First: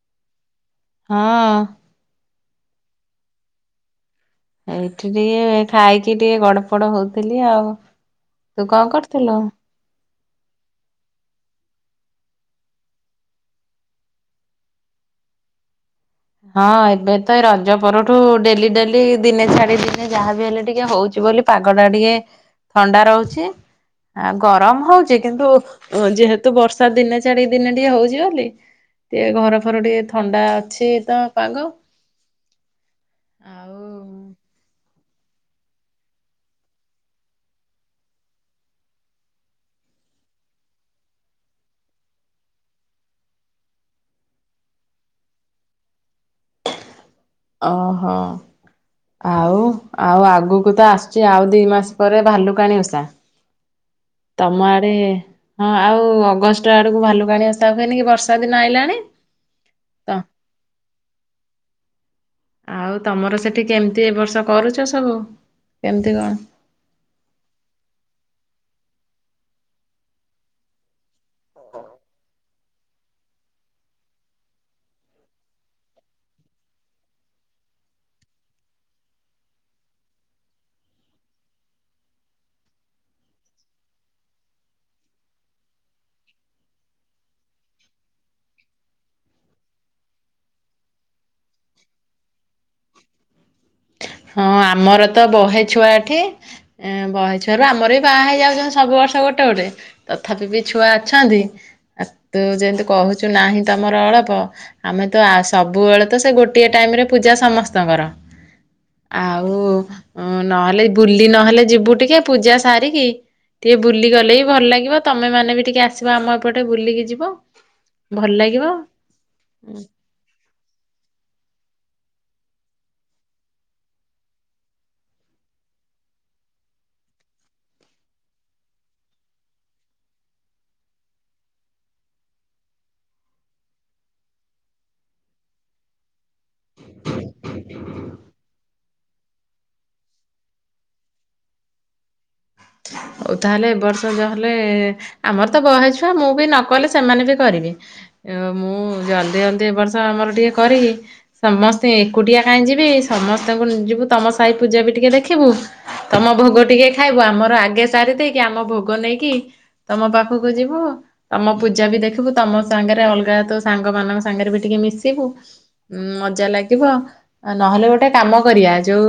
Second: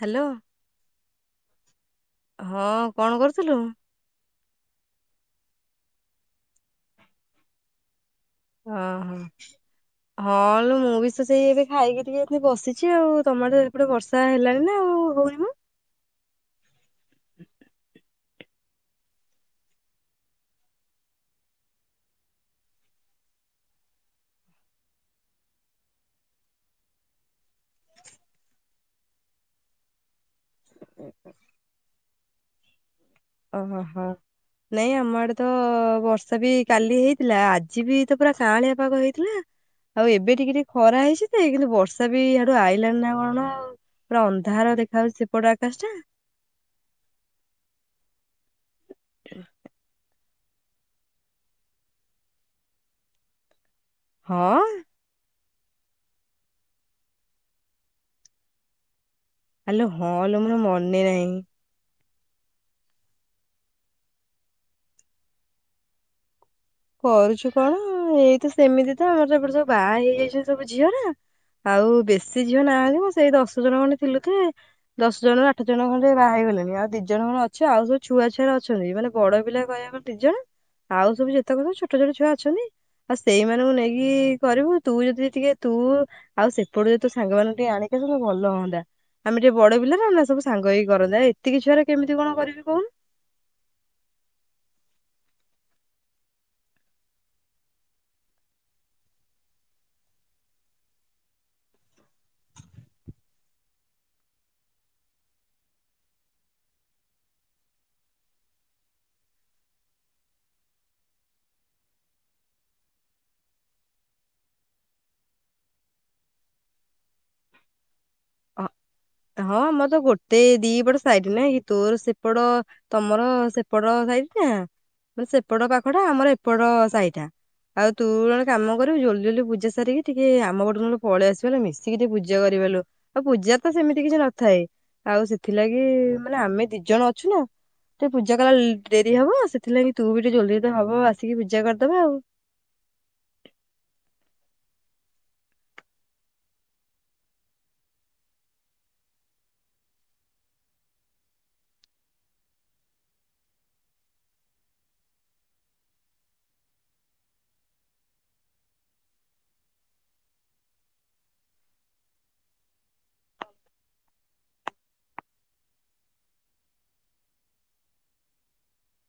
Hello. ହଁ। ହଁ କଣ କରୁଥିଲୁ? ଏଇଠି ଟିକେ ଖାଇକି ଟିକେ ଗଡ ପଡ ହଉଥିଲି ଆଉ ତୁ କଣ କରୁଥିଲୁ? ହଁ-ହଁ ଲୋ ମୁଁ ବି ତ ସେଇ ଏବେ ଖାଇକି ଟିକେ ଏଠି ବସିଛି ଆଉ ତମର ତ ଏପଟେ ବର୍ଷା ହେଲାଣି ନା ଆଉ ହଉନି ମ? ହଁ ଏବେ ତ ଏ ରଜ ପରଠୁ ଡେଲି ଡେଲି ଦିନେ ଛାଡି ଦିନେ ଯାହା ବିି ହେଲେ ଟିକେ ହଉଛି ବୋଲି ପାଗ ଟା ଟିକେ ଥଣ୍ଡା ରହୁଛି ଆ ଗରମ ହଉଛି କିନ୍ତୁ ଯେହେତୁ ବର୍ଷା ଦିନେ ଛାଡି ଦିନେ ଟିକେ ହଉଛି ବୋଲି ଟିକେ ଘର ଫର ଟିକେ ଥଣ୍ଡା ତ ପାଗ ଆଉ ଓହୋ ହୋ ନାଇଁ ଆମଡେ ତ ବର୍ଷା ବି କାଲି ହେଇଥିଲା ଆଜି ବି ତ ପୁରା କାଁଳିଆ ପାଗ ହେଇଥିଲା ଆଉ ଏବେ ଟିକେ ଟିକେ ଖରା ହେଇଛି ତ କିନ୍ତୁ ବର୍ଷା ବି ଡୁ ଆଇଲାଣି ନା କଣ ଆ ପୁରା ଅନ୍ଧାର ଦେଖା ହାଉଉଛି ସେପଟ ଆକାଶ ଟା ଓହୋ। ଆଉ ଆଉ ଆଗ୍ ଆଗୁକୁ ତ ଆସଚି ଆଉ ଦୁଇ ମାସ ପରେ ଭାଲୁକାଣି ଓଷା। ତମ ହଁ ଆଡେ ହଁ ଆଉ ଅଗଷ୍ଟ ଆଡକୁ ଭାଲୁକାଣି ଓଷା ହୁଏନି କି ବର୍ଷା ଦିନ ଆଇଲାଣି। ଆଲୋ ତ ହଁ ଲୋ ମୋର ମନେ ନାଇଁ। ଆଉ ତମର ସେଠି କେମତି ଏ ବର୍ଷ କରୁଚ ସବୁ କେମିତି କଣ? କରୁଛୁ କଣଅ ଏଇ ତ ସେମିତି ତ ଆମର ଏପଟେ ସବୁ ବାଆ ହେଇଯାଇଚନି ସବୁ ଝିଅରା ଆଉ ବେଶୀ ଝିଅ ନାହାନ୍ତି ମଁ ସେଇ ଦଶ ଜଣ ଖଣ୍ଡେ ଥିଲୁତି। ଦଶ ଜଣରୁ ଆଠ ଜଣ ଖଣ୍ଡେ ବାହା ହେଇଗଲେଣି ଆଉ ଦି ଜଣ କଣ ଅଛ ଆଉ ସବୁ ଛୁଆ ଛୁଆରା ଅଛନ୍ତି। ମାନେ ବଡ ପିଲା କହଇବାକୁ ଗଲେ ଦି ଜଣ। ଆଉ ସବୁ ଯେ ତମର କଅଁ ଛୋଟ ଛୋଟ ଛୁଆ ଅଛନ୍ତି ।ଆଉ ସେଇମାନନଙ୍କୁ ନେଇକିଇ କରିବୁ ତୁ ଯଦି ଟିକେ ତୁ ଆଉ ସେପଟୁ ଯଦି ତୋ ସାଙ୍ଗମାନାଙ୍କୁ ଟିକେ ଆଣିକି ଆସନ୍ତୁ ଭଲ ହୁଅନ୍ତା। ଆମେ ଟିକେ ବଡ ପିଲାନା ରା ସବୁ ସାଙ୍ଗ ହେଇକି କରନ୍ତେ। ଏତିକି ଛୁଆରେ କେମିତି କଣ କରିବି କହୁନୁ। ହଁ ଆମର ତ ବହେ ଛୁଆ ଏଠି । ଇଁ ବହେ ଛୁଆରୁ ଆମର ବି ବାହା ହେଇ ଯାଉଚନ୍ତି ସବୁ ବର୍ଷ ଗୋଟେ ଗୋଟେ ତଥାପି ବି ଛୁଆ ଅଛନ୍ତି ।ଆ ତୁ ଯେନ୍ତି କହୁଚୁ ନାହିଁ ତମର ଅଳପ ଆମେ ତ ଆ ସବୁବେଳେ ତ ସେ ଗୋଟିଏ ଟାଇମ୍ ରେ ପୂଜା ସମସ୍ତଙ୍କର। ଆଉ ନହେଲେ ବୁଲି ନହେଲେ ଯିବୁ ଟିକେ। ପୂଜା ସାରିକି ଟିକେ ବୁଲି ଗଲେ ବିି ଭଲ ଲାଗିବ ତମେ ମାନେ ବି ଟିକେ ଆସିବ ଆମ ଏପଟେ ବୁଲିକି ଯିବ ଭଲ୍ ଲାଗିବ। ହଁ ଆମର ଟ ଗୋଟେ ଦିଇ ପଟ ସାଇଟ୍ ନାଇଁ କି ତୋର ସେପଟଅ ତମର ସେପଟ ସାଇଟ ଟା ମାନେ ସେପଟଅ ପାଖଟା ଆମର ଏପଟଅ ସାଇ ଟା ଆଉ ତୁ ନହେଲେ କାମ କରିବୁ ଜଲଦି ଜଲଦି ପୂଜା ସାରିକି ଟିକେ ଆମ ପଟ କୁ ନହେଲେ ପଳେଇ ଆସିବ ମିଶିକି ଟିକେ ପୂଜା କରିଲବାଲୋ ଆଉ ପୂଜା ତ ତ ସେମିତି କିଛି ନଥାଏ ଆଉ ସେଥିଲାଗି ଇ ମାନେ ଆମେ ଦି ଜଣ ଅଛୁ ନା ଟିକେ ପୂଜା କଲାଅ ଡେରି ହବ ସେଥିଲାଗି ତୁ ବି ଟିକେ ଜଲଦି ହବ ଆସିକି ପୂଜା କରିଦେବା ଆଉ। ହଉ ତାହେଲେ ଏ ବର୍ଷ ଯହେଲେଏ। ଆମର ତ ବହେ ଛୁଆ ମୁଁ ବି ନ କଲେ ସେମାନେ ବି କରିବେ। ମୁଁ ଜଲଦି ଜଲଦି ଏ ବର୍ଷ ଆମର ଟିକେ କରିକି ସମସ୍ତେ ଏକୁଟିଆ କାଇଁ ଯିବି ସମସ୍ତଙ୍କୁ ଯିବୁ ତମ ସାହି ପୂଜା ବି ଟିକେ ଦେଖିବୁ ତମ ଭୋଗ ଟିକେ ଖାଇବୁ ଆମର ଆଗେ ସାରି ଦେଇକି ଆମ ଭୋଗ ନେଇକି ତମ ପାଖକୁ ଯିବୁ। ତମ ପୂଜା ବି ଦେଖ୍ ବୁ ତମ ସାଙ୍ଗରେ ଅଲଗା ତ ସାଙ୍ଗ ମାନଙ୍କ ସାଙ୍ଗରେ ବି ଟିକେ ମିଶିବୁ। ଉଁ ମଜା ଲାଗିବ ନହେଲେ ଗୋଟେ କାମ କରିବା ଯୋଉ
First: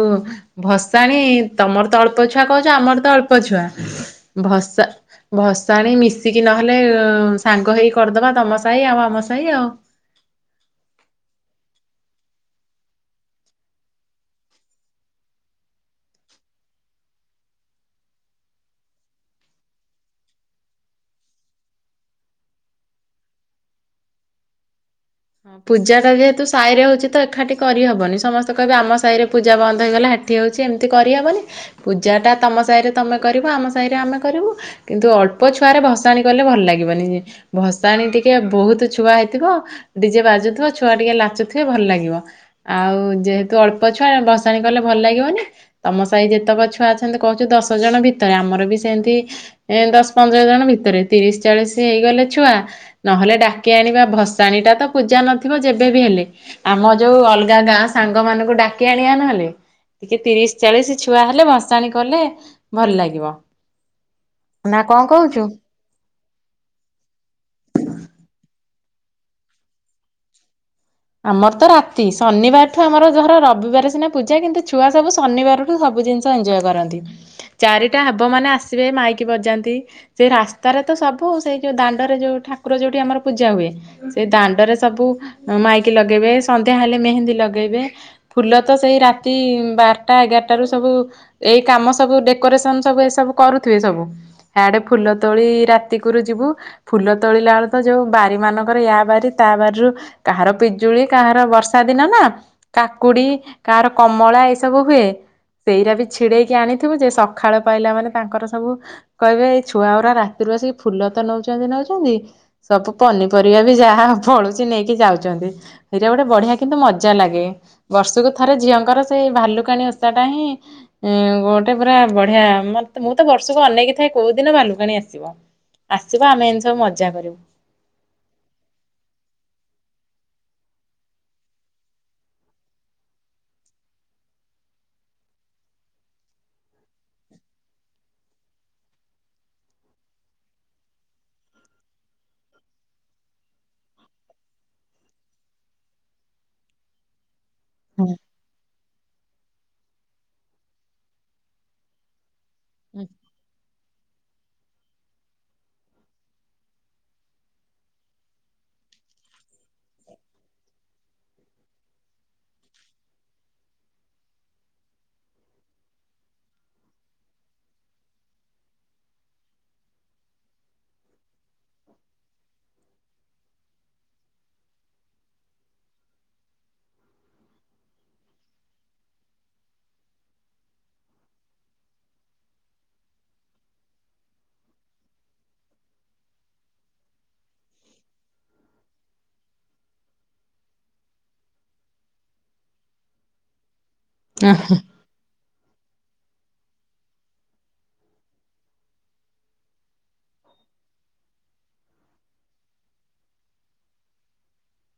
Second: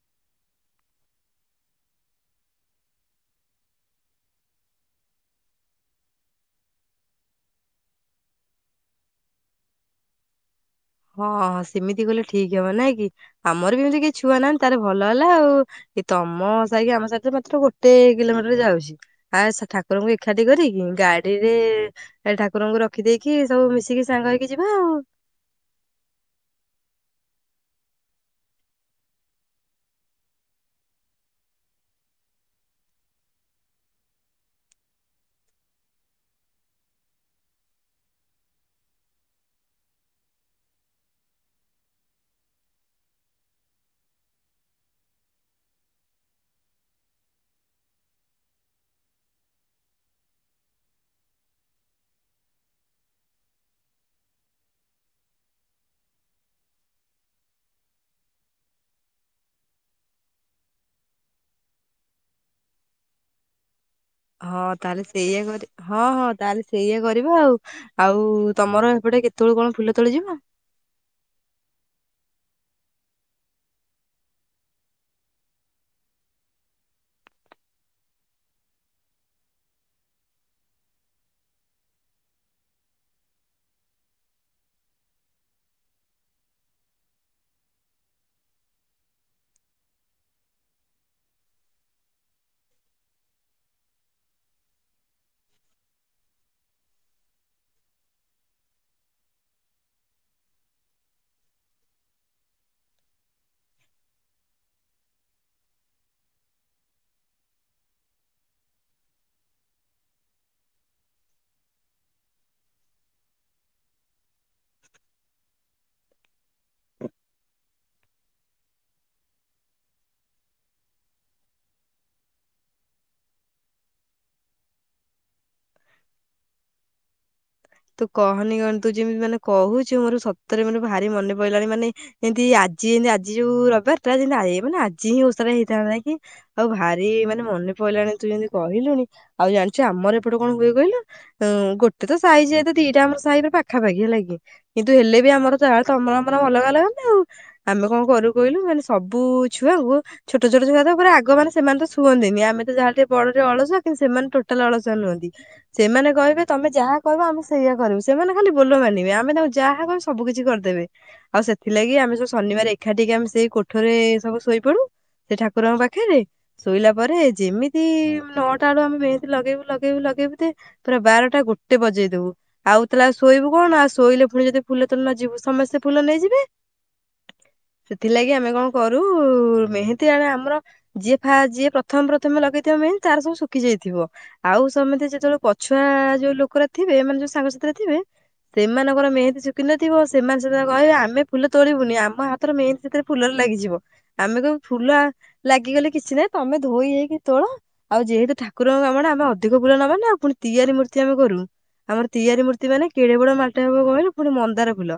ଭସାଣି ତମର ତ ଅଳ୍ପ ଛୁଆ କ ଆମର ତ ଅଳ୍ପ ଅଳ୍ପ-ଛୁଆ ଭସା ଭସାଣି ମିଶିକି ନହେଲେ ସାଙ୍ଗ ହେଇକି କରିଦବା ତମ ସାହି ଆଉ ଆମ ସାହି ଆଉ। ହଁଁ ସେମିତି କଲେ ଠିକ ହବ ନାଇଁ କି? ଆମର ବି ଏମିତି କେହି ଛୁଆ ନାହାନ୍ତି ତାରେ ଭଲ ହେଲା ଆଉଉ ଏ ତମ ସାାଇକି ଆମ ସାଇ ତ ମାତ୍ର ଗୋଟେ କିଲୋମିଟରରେ ଯାଉଚି ଆସ୍ ଠାକୁରଙ୍କୁ ଏଖାଠି କରିକି ଗାଡିରେ ଠାକୁରଙ୍କୁ ରଖିଦେଇକି ସବୁ ମିଶିକି ସାଙ୍ଗ ହେଇକି ଯିବା ଆଉ। ପୂଜାଟା ଯେହେତୁ ସାଇରେ ହଉଚି ତ ଏଖାଠି କରିହେବନି ସମସ୍ତେ କହିବେ ଆମ ସାହି ରେ ପୂଜା ବନ୍ଦ ହେଇଗଲା ହେଠି ହଉଛି ଏମିତି କରିଆ ବୋଲି ପୂଜାଟା ତମ ସାଇ ରେ ତମେ କରିବ ଆମ ସାଇରେ ଆମେ କରିବୁ ।କିନ୍ତୁ ଅଳ୍ପ ଛୁଆରେ ଭସାଣି କଲେ ଭଲ ଲାଗିବନିଇ ଭସାଣି ଟିକେ ବହୁତୁ ଛୁଆ ହେଇଥିଅ ଡିଜେ ବାଜୁଥିବ ଛୁଆ ଟିକେ ଲାଚୁଥିବେ ଭଲ ଲାଗିବ। ଆଉ ଯେହେତୁ ଅଳ୍ପ ଛୁଆ ଭସାଣି କଲେ ଭଲ ଲାଗିବନି ତମ ସାଇ ଯେତେକ ଛୁଆ ଅଛନ୍ତି କହୁଛୁ ଦଶ ଜଣ ଭିତରେ ଆମର ବି ସେନ୍ତି ଏ ଦଶ୍ ପନ୍ଦର ଜଣ ଭିତରେ ତିରିଶ ଚାଳିଶି ହେଇଗଲେ ଛୁଆ ନହେଲେ ଡାକି ଆଣିବା ଭସାଣି ଟା ତ ପୂଜା ନଥିବ ଯେବେବି ହେଲେ ଆମ ଯୋଉ ଅଲଗା ଗାଁ ସାଙ୍ଗ ମାନଙ୍କୁ ଡାକି ଆଣିଆ ନହେଲେ ଟିକେ ତିରିଶ ଚାଳିଶି ଛୁଆ ହେଲେ ଭସାଣି କଲେ ଭଲ ଲାଗିବ। ହଁ ନା ତାହେଲେ କଣ ସେଇଆ କହୁଛୁ? କରି ହଁ ହଁ ତାହେଲେ ସେଇଆ କରିବା ଆଉ ଆଉ ତମର ହେପଟେ କେତେବେଳୁ କଣ ଫୁଲ ତୋଳି ଯିବ? ଆମର ତ ରାତି ଶନିବାରଠୁ ଆମର ଧର ରବିଵାରେ ସିନା ପୂଜା କିନ୍ତୁ ଛୁଆ ସବୁ ଶନିବାରଠୁ ସବୁ ଜିନିଷ ଏନଞ୍ଜୟ୍ କରନ୍ତି। ଚାରିଟା ହେବ ମାନେ ଆସିବେ ମାଇକି ବଜାନ୍ତି ସେ ରାସ୍ତାରେ ତ ସବୁ ସେଇ ଯୋଉ ଦାଣ୍ଡରେ ଯୋଉ ଠାକୁର ଯୋଉଠି ଆମର ପୂଜା ହୁଏ ସେ ଦାଣ୍ଡରେ ସବୁ ମାଇକ୍ ଲଗେଇବେ ସନ୍ଧ୍ୟା ହେଲେ ମେହେନ୍ଦୀ ଲଗେଇବେ। ଫୁଲ ତ ସେଇ ରାତିଇ ବାରଟା ଏଗାରଟା ରୁ ସବୁ ଏଇ କାମ ସବୁ ଡେକୋରେସନ ସବୁ ଏ ସବୁ କରୁଥିବେ ସବୁ ଆଡେ ଫୁଲ ତୋଳି ରାତି କୁରୁ ଯିବୁ ଫୁଲ ତୋଳିଲା ବେଳେ ତ ଯୋଉ ବାରି ମାନଙ୍କର ୟା ବାରି ତା ବାରିରୁ କାହାର ପି ଜୁଳି କାହାର ବର୍ଷା ଦିନ ନା କାକୁଡି କାହାର କମଳା ଏଇ ସବୁ ହୁଏ ସେଇରା ବି ଛିଡେଇକି ଆଣିଥିବୁ ଯେ ସଖାଳ ପାଇଲା ମାନେ ତାଙ୍କର ସବୁ କଇବେ ଏଇ ଛୁଆଗରା ରାତିରୁ ଆସିକି ଫୁଲ ତ ନଉଚନ୍ତି ନଉଚନ୍ତି ସବୁ ପନିପରିବା ବି ଯାହା ଫଳୁଚି ନେଇକି ଯାଉଚନ୍ତି। ହୀରା ଗୋଟ ବଢିଆ କିନ୍ତୁ ମଜା ଲାଗେ। ବର୍ଷୁକୁ ଥରେ ଝିଅଙ୍କର ସେଇ ଭାଲୁକାଣୀ ଓଷାଟା ହିଁ ଇଁ ଗୋଟେ ପୁରା ବଢିଆ ମତ୍ ମୁଁ ତ ବର୍ଷକୁ ଅନେଇକି ଥାଏ କୋଉ ଦିନ ଭାଲୁକାଣୀ ଆସିବ। ଆସିବ ଆମେ ଏନ୍ତି ସବୁ ମଜା କରିବୁ। ତୁ କହନି କନି ତୁ ଯିମିତି ମାନେ କହୁଚୁ ମୋର ସତରେ ମୋର ଭାରି ମନେ ପଇଲାଣି ମାନେ ଏନ୍ତି ଆଜି ଏନ୍ତି ଆଜି ଯୋଉ ରବବାର ଟା ଯେନ୍ତି ଏ ମାନେ ଆଜି ହିଁ ଓଷାରା ହେଇଥାନ୍ତା କି ଆଉ ଭାରି ମାନେ ମନେ ପଇଲାଣି ତୁ ଯେନ୍ତି କହିଲୁଣି ଆଉ ଜାଣିଚୁ ଆମର ଏପଟେ କଣ ହୁଏ କହିଲୁ ଉଁ ଗୋଟେ ତ ସାଇଯେ ଦିଟା ଆମର ସାହି ରୁ ପାଖାପାଖି ହେଲା କି ଲାଗି କିନ୍ତୁ ହେଲେ ବି ଆମର ତ ଯାହା ତମର ଆମର ଅଲଗା ଅଲଗା ନା ଆଉ। ଆମେ କଣ ହଁ। କରୁ କହିଲୁ ମାନେ ସବୁ ଛୁଆ କୁଁ ଛୋଟ ଛୋଟ ଛୁଆ ତ ଆଗ ପୁରା ମାନେ ସେମାନେ ତ ଶୁଅନ୍ତିନି ଆମେ ଯାହା ହେଲେ ଟିକେ ବଡଟେ ଅଳସୁଆ କିନ୍-ସେମାନେ ଟ ଟାଲ୍ ଅଳସୁଆ ନୁହନ୍ତି ସେମାନେ କହିବେ ତମେ ଯାହା କହିବ ଆମେ ସେଇଆ କରିବୁ ସେମାନେ ଖାଲି ବୋଲ ମାନିବେ ଆମେ ତାଙ୍କୁ ଯାହା କଇବୁ ସବୁ କିିଛି କରିଦେବେ। ଆଉ ସେଥିଲାଗି ଆମେ ସବୁ ଶନିବାର ଏକାଠିକେ ଆମେ ସେଇ କୋଠରେ ଏ ସବୁ ଶୋଇପଡୁ ସେ ଠାକୁରଙ୍କ ପାଖରେ ଶୋଇଲା ପରେ ଯେମିତିଇ ନଅଟା ବେଳୁ ଆମେ ମେହେନ୍ଦି ଲଗେଇବୁ ଲଗେଇବୁ ଲଗେଇବୁତି ପୁରା ବାରଟା ଗୋଟେ ବଜେଇ ଦବୁ। ଆଉ ତାଲେ ଆଉ ଶୋଇବୁ କଣ ଆଉ ଶୋଇଲେ ପୁଣି ଯଦି ଫୁଲ ତୋଳି ନଯିବୁ ସମସ୍ତେ ଫୁଲ ନେଇଯିବେ ।ସେଥିଲାଗି ଆମେ କଣ କରୁ ଉ ମେହେନ୍ଦୀ ଜଣେ ଆମର ଯିଏ ଫା ଯିଏ ପ୍ରଥମେ ପ୍ରଥମେ ଲଗେଇଥିବ ମେହେନ୍ଦି ତାର ସବୁ ଶୁଖି ଯାଇଥିବ ଆଉ ସମତେ ଯେତେବେଲୁ ପଛୁଆ ଯୋଉ ଲୋକରା ଥିବେ ମାନେ ଯୋଉ ସାଙ୍ଗ ସାଥିରେ ଥିବେ ସେମାନଙ୍କର ମେହେନ୍ଦି ଶୁଖିନଥିବ ସେମାନେ ସେଦିନ କହିବେ ଆମେ ଫୁଲ ତୋଳିବୁନି ଆମ ହାତରେ ମେହେନ୍ଦି ସେଥିରେ ଫୁଲରେ ଲାଗିଯିବ। ଆମେ ଅ କଇବୁ ଫୁଲା ଲାଗିଗଲେ କି କିଛି ନାଇଁ ତମେ ଧୋଇ ହେଇକି ତୋଳ ଆଉ ଯେହେତୁ ଠାକୁରଙ୍କ କାମ ଆମେ ଅଧିକ ଫୁଲ ନବା ନା ଆଉ ପୁଣି ତିଆରି ମୂର୍ତ୍ତି ଆମେ କରୁ ଆମର। ତିଆରି ମୂର୍ତ୍ତି ମାନେ କେଡେ ବଡ ମାଲଟ ହବ କହିଲେ ପୁଣି ମନ୍ଦାର ଫୁଲ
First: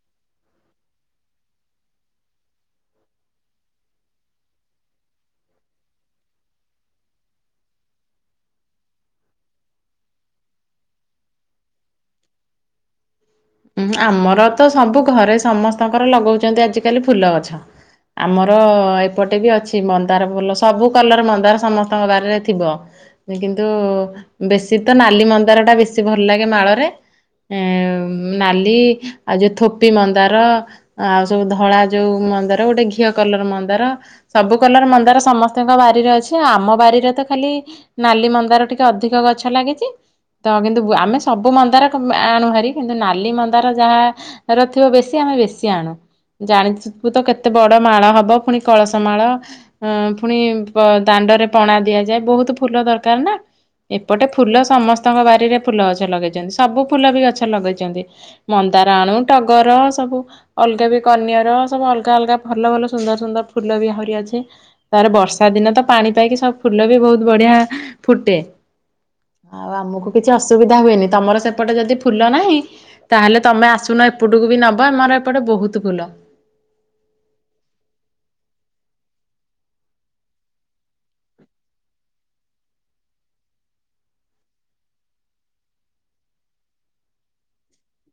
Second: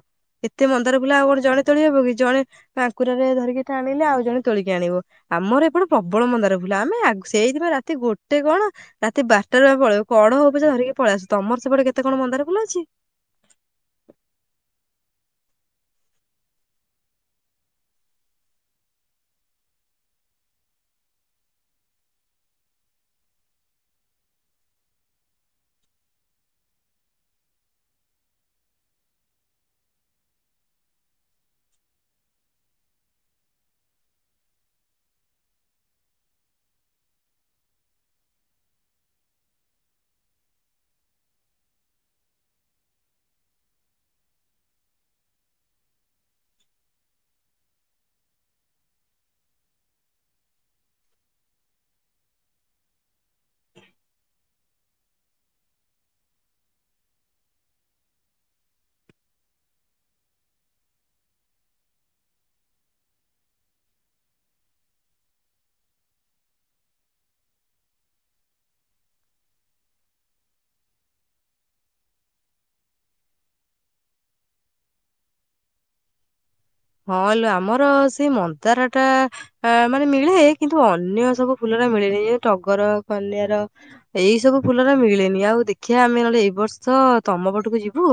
ଏତେ ମନ୍ଦାର ଫୁଲ ଆଉ କଣ ଜଣେ ତୋଳି ହବ କି ଜଣେ ଆଙ୍କୁରାରେ ଧରିକି ଆଣିଲେ ଆଉ ଜଣେ ତୋଳିକି ଆଣିବ ଆମର ଏପଟେ ପ୍ରବଳ ମନ୍ଦାର ଫୁଲ ଆମେ ସେଇଥିପାଇଁ ରାତି ଗୋଟେ କଣ ରାତି ବାରଟାରୋରୁ ପଳେଇବ କଡ ହଉ ପଛା ଧରିକି ପଳେଇ ଆସୁ ତମର ସେପଟେ କେତେ କେତେ କଣ ମନ୍ଦର ଫୁଲ ଅଛି। ଉଁ ଆମର ତ ସବୁ ଘରେ ସମସ୍ତଙ୍କର ଲଗାଉଛନ୍ତି ଆଜିକାଲି ଫୁଲ ଗଛ ଆମର ଏପଟେ ବି ଅଛି ମନ୍ଦାର ଫୁଲ ସବୁ କଲର ମନ୍ଦାର ସମସ୍ତଙ୍କ ବାରରେ ଥିବ କିନ୍ତୁ ବେଶୀ ତ ନାଲି ମନ୍ଦାର ଟା ବେଶୀ ଭଲ ଲାଗେ ମାଳରେ ଏ ନାଲି ଆଉ ଯୋଉ ଥୋପି ମନ୍ଦାର ଆଉ ସବୁ ଧଳା ଯୋଉ ମନ୍ଦାର ଗୋଟେ ଘିଅ କଲର ମନ୍ଦାର ସବୁ କଲର ମନ୍ଦାର ସମସ୍ତଙ୍କ ବାରିରେ ଅଛି ଆମ ବାରିରେ ତ ଖାଲି ନାଲି ମନ୍ଦାର ଟିକେ ଅଧିକ ଗଛ ଲାଗିଛି ତ କିନ୍ତୁ ଆମେ ସବୁ ମନ୍ଦାର ଆଣୁହାରି। କିନ୍ତୁ ନାଲି ମନ୍ଦାର ଯାହା ର ଥିବ ବେଶୀ ଆମେ ବେଶୀ ଆଣୁ ଜାଣିିବୁ ତ କେତେ ବଡ ମାଳ ହବ ପୁଣି କଳସ ମାଳ ପୁଣି ଦାଣ୍ଡରେ ପଣା ଦିଆଯାଏ ବହୁତ ଫୁଲ ଦରକାର ନା ଏପଟେ ଫୁଲ ସମସ୍ତଙ୍କ ବାରିରେ ଫୁଲ ଗଛ ଲଗେଇଛନ୍ତି ସବୁ ଫୁଲ ବି ଗଛ। ଛ ଲଗେଇଛନ୍ତି ମନ୍ଦାର ଆଣୁ ଟଗର ସବୁ ଅଲଗା ବି କନ୍ୟର ସବୁ ଅଲଗା ଅଲଗା ଭଲ ଭଲ ସୁନ୍ଦର ସୁନ୍ଦର ଫୁଲ ବି ଆହୁରି ଅଛେ ତାର ବର୍ଷା ଦିନେ ତ ପାଣି ପାଇକି ସବୁ ଫୁଲ ବି ବହୁତ ବଢିଆ ଫୁଟେ ଆଉ ଆମକୁ କିଛି ଅସୁବିଧା ହୁଏନି ତମର ସେପଟେ ଯଦି ଫୁଲ ନାହିଁ ତାହେଲେ ତମେ ଆସୁନ ଏପଟକୁ ବି ନବ ଆମର ଏପଟେ ବହୁତ ଫୁଲ। ହଁଲୋ ଆମର ସେଇ ମନ୍ଦାର ଟା ମାନେ ମିଳେ କିନ୍ତୁ ଅନ୍ୟ ସବୁ ଫୁଲର ମିଳେନି ଯେ ଟଗର କନ୍ୟଆର ଏଇ ସବୁ ଫୁଲର ମିଳେନି ଆଉ ଦେଖିବା ଆମେ ନହେଲେ ଏଇ ବର୍ଷ ତମ ପଟକୁ ଯିବୁ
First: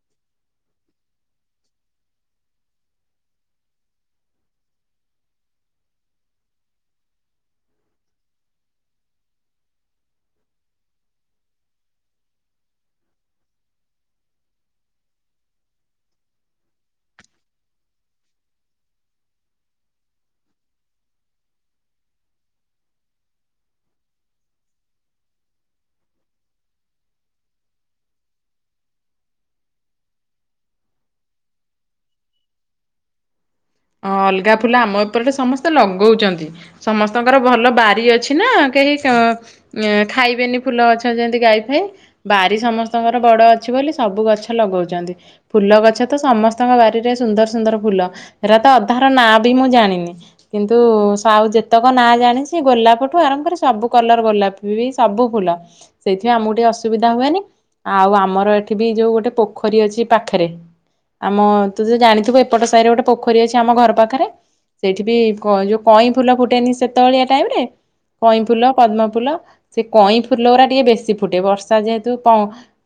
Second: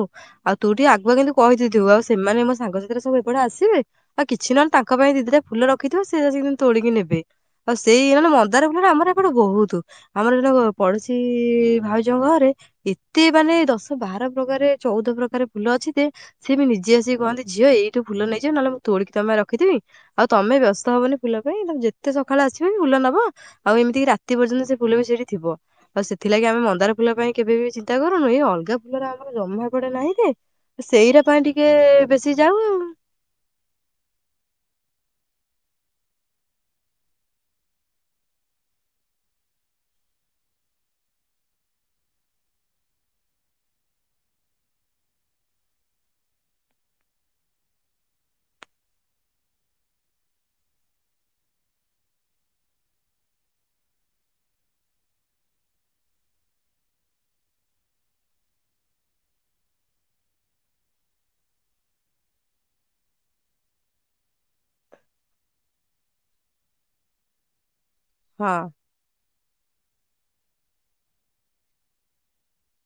ଆଉ ତୁ ଟିକେ ଆଗୁଆ କିନ୍ତୁ କହିଦେଇ ଥିବୁ ଆଉ ସେମାନେ ମୋ ସାଙ୍ଗସାଥିରେ ସବୁ ଏପଟେ ଆସିବେ ଆଉ କିଛି ନହେଲେ ତାଙ୍କ ପାଇଁ ଦିଦିଟା ଫୁଲ ରଖିଥିବ ସେ ଆସିକି [unintelligible] ତୋଳିକି ନେବେ ଆଉ ସେଇ ନହନେ ମନ୍ଦାର ଫୁଲର ଆମର ଏପଟେ ବହୁତୁ ଆମର ଜଣେ କ ପଡୋଶୀ ଭାଉଜଙ୍କ ଘରେ ଏତେ ମାନେ ଦଶ ବାର ପ୍ରକାରେ ଚଉଦ ପ୍ରକାରେ ଫୁଲ ଅଛି ଯେ ସେ ବି ନିଜେ ଆସିକି କହନ୍ତି ଝିଅ ଏଇ ଠୁ ଫୁଲ ନେଇଯିବ ନହେଲେ ମୁଁ ତୋଳିକି ତମ ପାଇଁ ରଖିଥିବି ଆଉ ତମେ ବ୍ୟସ୍ତ ହବନି ଫୁଲ ପାଇଁ ତମେ ଯେତେ ସକାଳେ ଆସିବ ଫୁଲ ନବ ଆଉ ଏମିତିକି ରାତି ପର୍ଯ୍ୟନ୍ତ ସେ ଫୁଲ ବି ସେଇଠି ଥିବ ଆଉ ସେଥିଲାଗି ଆମେ ମନ୍ଦାର ଫୁଲ ପାଇଁ କେବେ ବି ଚିନ୍ତା କରୁନୁ ଏଇ ଅଲଗା ଫୁଲର ଆମର ଜମା ଏପଟେ ନାହିଁ ଯେ ସେଇଟା ପାଇଁ ଟିକେ ବେଶୀ ଯାଉ ଆଉ। ଅଲଗା ଫୁଲ ଆମ ଏପଟେ ସମସ୍ତେ ଲଗଉଚନ୍ତି ସମସ୍ତଙ୍କର ଭଲ ବାରି ଅଛି ନା କେହି ଅ ୟାଁ ଖାଇବେନି ଫୁଲ ଗଛ ଯେମିତି ଗାଈ ଫାଇ ବାରି ସମସ୍ତଙ୍କର ବଡ ଅଛି ବୋଲି ସବୁ ଗଛ ଲଗଉଚନ୍ତି ଫୁଲ ଗଛ ତ ସମସ୍ତଙ୍କ ବାରିରେ ସୁନ୍ଦର ସୁନ୍ଦର ଫୁଲ। ହେରା ତ ଅଧାର ନାଁ ବି ମୁଁ ଜାଣିନି କିନ୍ତୁ ସା ଆଉ ଯେତକ ନାଁ ଜାଣିଛି ଗୋଲାପ ଠୁ ଆରମ୍ଭ କରି ସବୁ କଲର ଗୋଲାପ ବି ସବୁ ଫୁଲ ସେଇଥିପାଇଁ ଆମକୁ ଟିକେ ଅସୁବିଧା ହୁଏନି ଆଉ ଆମର ଏଠି ବି ଯଉ ଗୋଟେ ପୋଖରୀ ଅଛି ପାଖେରେ ଆମ ତୁ ଯ ଜାଣିଥିବୁ ଏପଟ ସାହିରେ ଗୋଟେ। ପୋଖରୀ ଅଛି ଆମ ଘର ପାଖରେ ସେଇଠି ବି କ ଯୋଉ କଇଁ ଫୁଲ ଫୁଟେନି ସେତବେଳିଆ ଟାଇମରେ। ହଁ କଇଁଫୁଲ ପଦ୍ମ ଫୁଲ ସେ କଇଁ ଫୁଲ ଗୁରା ଟିକେ ବେଶୀ ଫୁଟେ ବର୍ଷା ଯେହେତୁ ପ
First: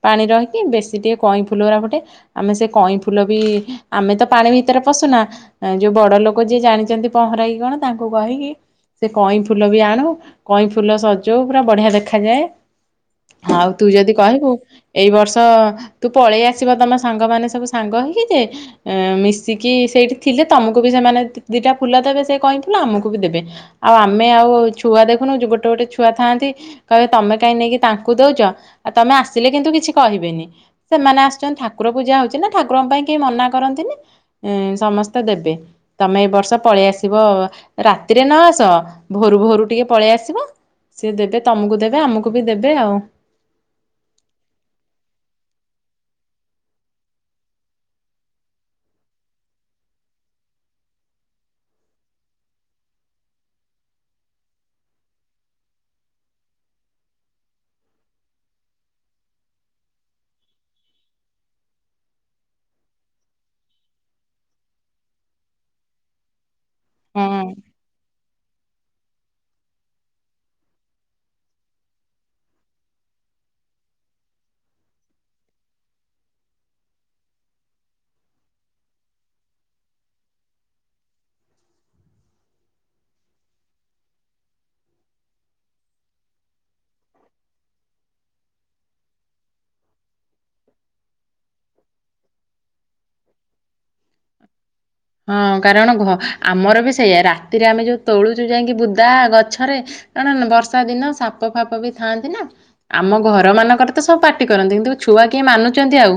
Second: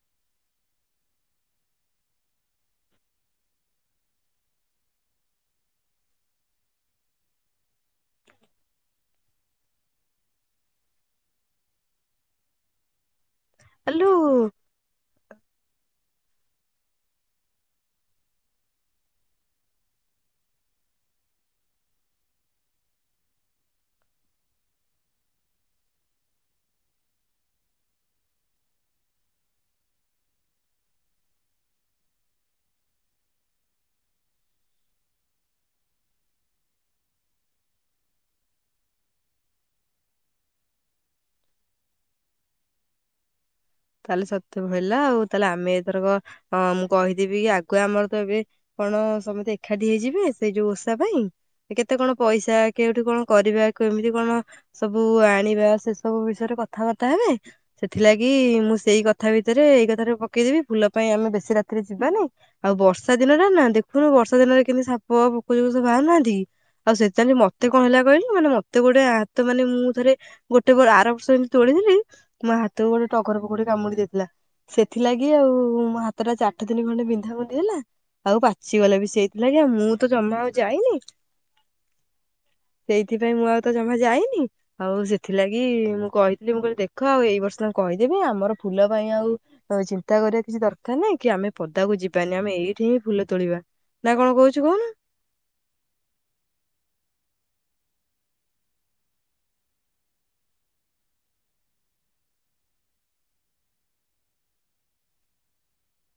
ପାଣି ରହିକି ବେଶୀ ଟିକେ କଇଁ ଫୁଲଗୁରା ଫୁଟେ ଆମେ ସେ କଇଁ ଫୁଲ ବି ଆମେ ତ ପାଣି ଭିତରେ ପଶୁନା ଅଁ ଯୋଉ ବଡ ଲୋକ ଯିଏ ଜାଣିଚନ୍ତି ପହଁରାକି କଣ ତାଙ୍କୁ କହିକି ସେ କଇଁ ଫୁଲ ବି ଆଣୁ କଇଁ ଫୁଲ ସଜଉ ପୁରା ବଢିଆ ଦେଖାଯାଏ। ଆଉ ତୁ ଯଦି ଆଲୋ କହିବୁ ଏଇ ବର୍ଷ। ତୁ ପଳେଇ ଆସିବ ତମ ସାଙ୍ଗମାନେ ସବୁ ସାଙ୍ଗ ହେଇକି ଯେ ଏ ମିଶ ଶିକି ସେଇଠି ଥିଲେ ତମକୁ ବି ସେମାନେ ଦି ଦିଟା ଫୁଲ ଦେବେ ସେ କଇଁ ଫୁଲ ଆମକୁ ବି ଦେବେ ଆଉ ଆମେ ଆଉ ଛୁଆ ଦେଖୁନୁ ଜୁ ଗୋଟେ ଗୋଟେ ଛୁଆ ଥାଆନ୍ତି କହିବେ ତମେ କାହିଁ ନେଇକି ତାଙ୍କୁ ଦଉଚ ଆଉ ତମେ ଆସିଲେ କିନ୍ତୁ କିଛି କହିବେନି ସେମାନେ ଆସୁଚନ୍ତ ଠାକୁର ପୂଜା ହଉଛି ନା ଠାକୁରଙ୍କ ପାଇଁ କେହି ମନା କରନ୍ତିନି। ଉଁ ସମସ୍ତେ ଦେବେ ତମେ ଏ ବର୍ଷ ପଳେଇ ଆସିବ ରାତିରେ ନ ଆସ ଭୋରୁ ଭୋରୁ ଟିକେ ପଳେଇ ଆସିବ ସିଏ ଦେବେ ତମକୁ ଦେବେ ଆମକୁ ବି ଦେବେ ଆଉ। ତାହେଲେ ସତ ହେଲା ଆଉ ତାହେଲେ ଆମେ ଏଥରକ ଅ ମୁଁ କହିଦେବି କି ଆଗୁଆ ଆମର ତ ଏବେ କଣ ସମସ୍ତେ ଏକାଠି ହେଇଯିବେ ସେଇ ଯୋଉ ଓଷା ପାଇଁ କେତେ କଣ ପଇସା କେଉଠି କଣ କରିବା କେମିତି କଣ ସବୁ ଆଣିବା ସେ ସବୁ ବିଷୟରେ କଥାବାର୍ତ୍ତା ହେବେ ସେଥିଲାଗି। ମୁଁ ସେଇ କଥା ଭିତରେ ଏଇ କଥାରେ ପକେଇଦେବି ଫୁଲ ପାଇଁ ଆମେ ବେଶୀ ରାତିରେ ଯିବାନି ଆଉ ବର୍ଷା ଦିନରେ ନା ଦେଖୁନୁ ବର୍ଷା ଦିନରେ କେମତି ସାପ ପୋକୋ ଯଉ ସବୁ ବାହାରୁନାହାନ୍ତି କି। ଆଉ ହଁ ସେତାରେ ମତେ କଣ ହେଲା କହିଲୁ। ମାନେ ମତେ ଗୋଟେ ହାତ ମାନେ ମୁଁ ଥରେ ଗୋଟେ ଆର ବର୍ଷ ଯେମିତି ତୋଳିଥିଲି ମୋ ହାତକୁ ଗୋଟେ ଟ ପୋଖର ପୋଖରୀ କାମୁଡି ଦେଇଥିଲା ସେଥିଲାଗି ଆଉ ମୋ ହାତଟା ଚାଠ ତିନି ଖଣ୍ଡେ ବିନ୍ଧା ବୁନ୍ଧି ହେଲା ଆଉ ପାଚିଗଲେ ବି ସେଇଥିଲାଗି ଆଉ ମୁଁ ତ ଜମା ଆଉ ଯାଇନି ସେଇଥିପାଇଁ ମୁଁ ଆଉ ତ ଜମା ଯାଇନି ଆଉ ସେଥିଲାଗି ମୁଁ କହିଥିଲି ମୁଁ କହିଲି ଦେଖ ଆଉ ଏଇ ବର୍ଷ ତାଙ୍କୁ କହିି। ଯିବେ ଆମର ଫୁଲ ପାଇଁ ଆଉ ଚିନ୍ତା କରିବା କିଛି ଦରକାର ନାହିଁ କି ଆମେ ପଦାକୁ ଯିବାନି ଆମେ ଏଇ। ହଁ କାରଣ ଘ ଆମର ବି ସେଇଆ ରା ରାତିରେ ଆମେ ଯୋଉ ତୋଳୁଛୁ ଯାଇକି ବୁଦା ଗଛରେ କାଣାନ ବର୍ଷା ଦିନ ସାପ ଫାପ ବି ଥାଆନ୍ତି ନା ଆମ ଘର ମାନଙ୍କରେ ତ ସବୁ ପାଟି କରନ୍ତି କିନ୍ତୁ ଛୁଆ କିଏ ମାନୁଚନ୍ତି ଆଉ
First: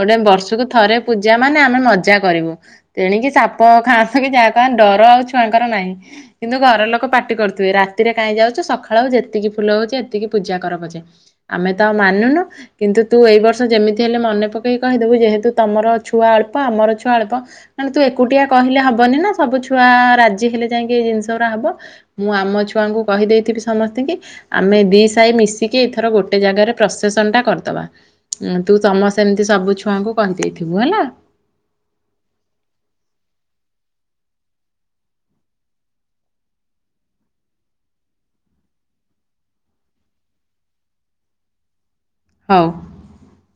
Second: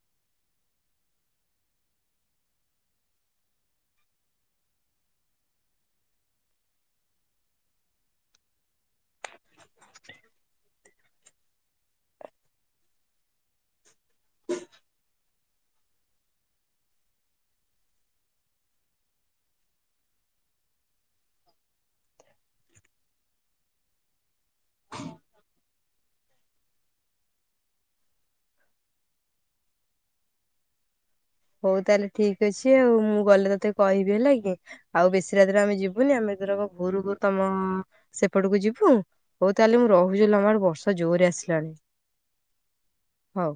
ଗୋଟେ ବର୍ଷକୁ ଥରେ। ପୂଜା ମାନେ ଆମେ ମଜା କରିବୁ ତେଣିକି ସାପ ଖାଆନ୍ତୁ କି ଯାହା ଖାନ୍ତୁ ଡର ଆଉ ଛୁଆଙ୍କର ନାହିଁ କିନ୍ତୁ ଘର ଲୋକ ପାଟି କରୁଥିବେ ରାତିରେ କାହିଁ ଯାଉଛୁ ସକାଳ ଯେତିକି ଫୁଲ ହଉଚି ଏତିକି ପୂଜା କର ପଛେ ଆମେ ତ ଆଉ ମାନୁନୁ କିନ୍ତୁ ତୁ ଏଇ ବର୍ଷ ଯେମିତି ହେଲେ ମନେ ପକେଇକି କହିଦେବୁ ଯେହେତୁ ତମର। ଛୁଆ ଅଳ୍ପ ଆମର ଛୁଆ ଅଳ୍ପ ନନେ ତୁ ଏକୁଟିଆ କହିଲେ ହବନି ନା ସବୁ ଛୁଆ ରାଜି ହେଲେ ଯାଇକି ଏଇ ଜିନିଷ ଗୁରା ହବ ମୁଁ ଆମ ଛୁଆଙ୍କୁ କହିଦେଇଥିବି ସମସ୍ତିଙ୍କି ଆମେ ଦି ସାହି ମିଶିକି ଏଥର ଗୋଟେ ଜାଗାରେ ପ୍ରସେସନ ଟା କରଦବା ଉ ତୁ ସମସ ଏମିତି ସବୁ ଛୁଆଙ୍କୁ କହିଦେଇଥି ବୁ ହେଲା। ହଉ ତାହେଲେ ଠିକ ଅଛି ଆଉ ମୁଁ ଗଲେ ତତେ କହିବି ହେଲା କି ଆଉ ବେଶୀ ରାତିରେ ଆମେ ଯିବୁନି ଆମେ ଧରକ ଭୋରୁ ଭୋର ତମ ସେପଟକୁ ଯିବୁ ହଉ ତାହେଲେ ମୁଁ ରହୁଛି ଲୋ ଆମ ଆଡ ବର୍ଷ ଜୋରରେ ଆସିଲାଣି। ହଉ। ହଉ।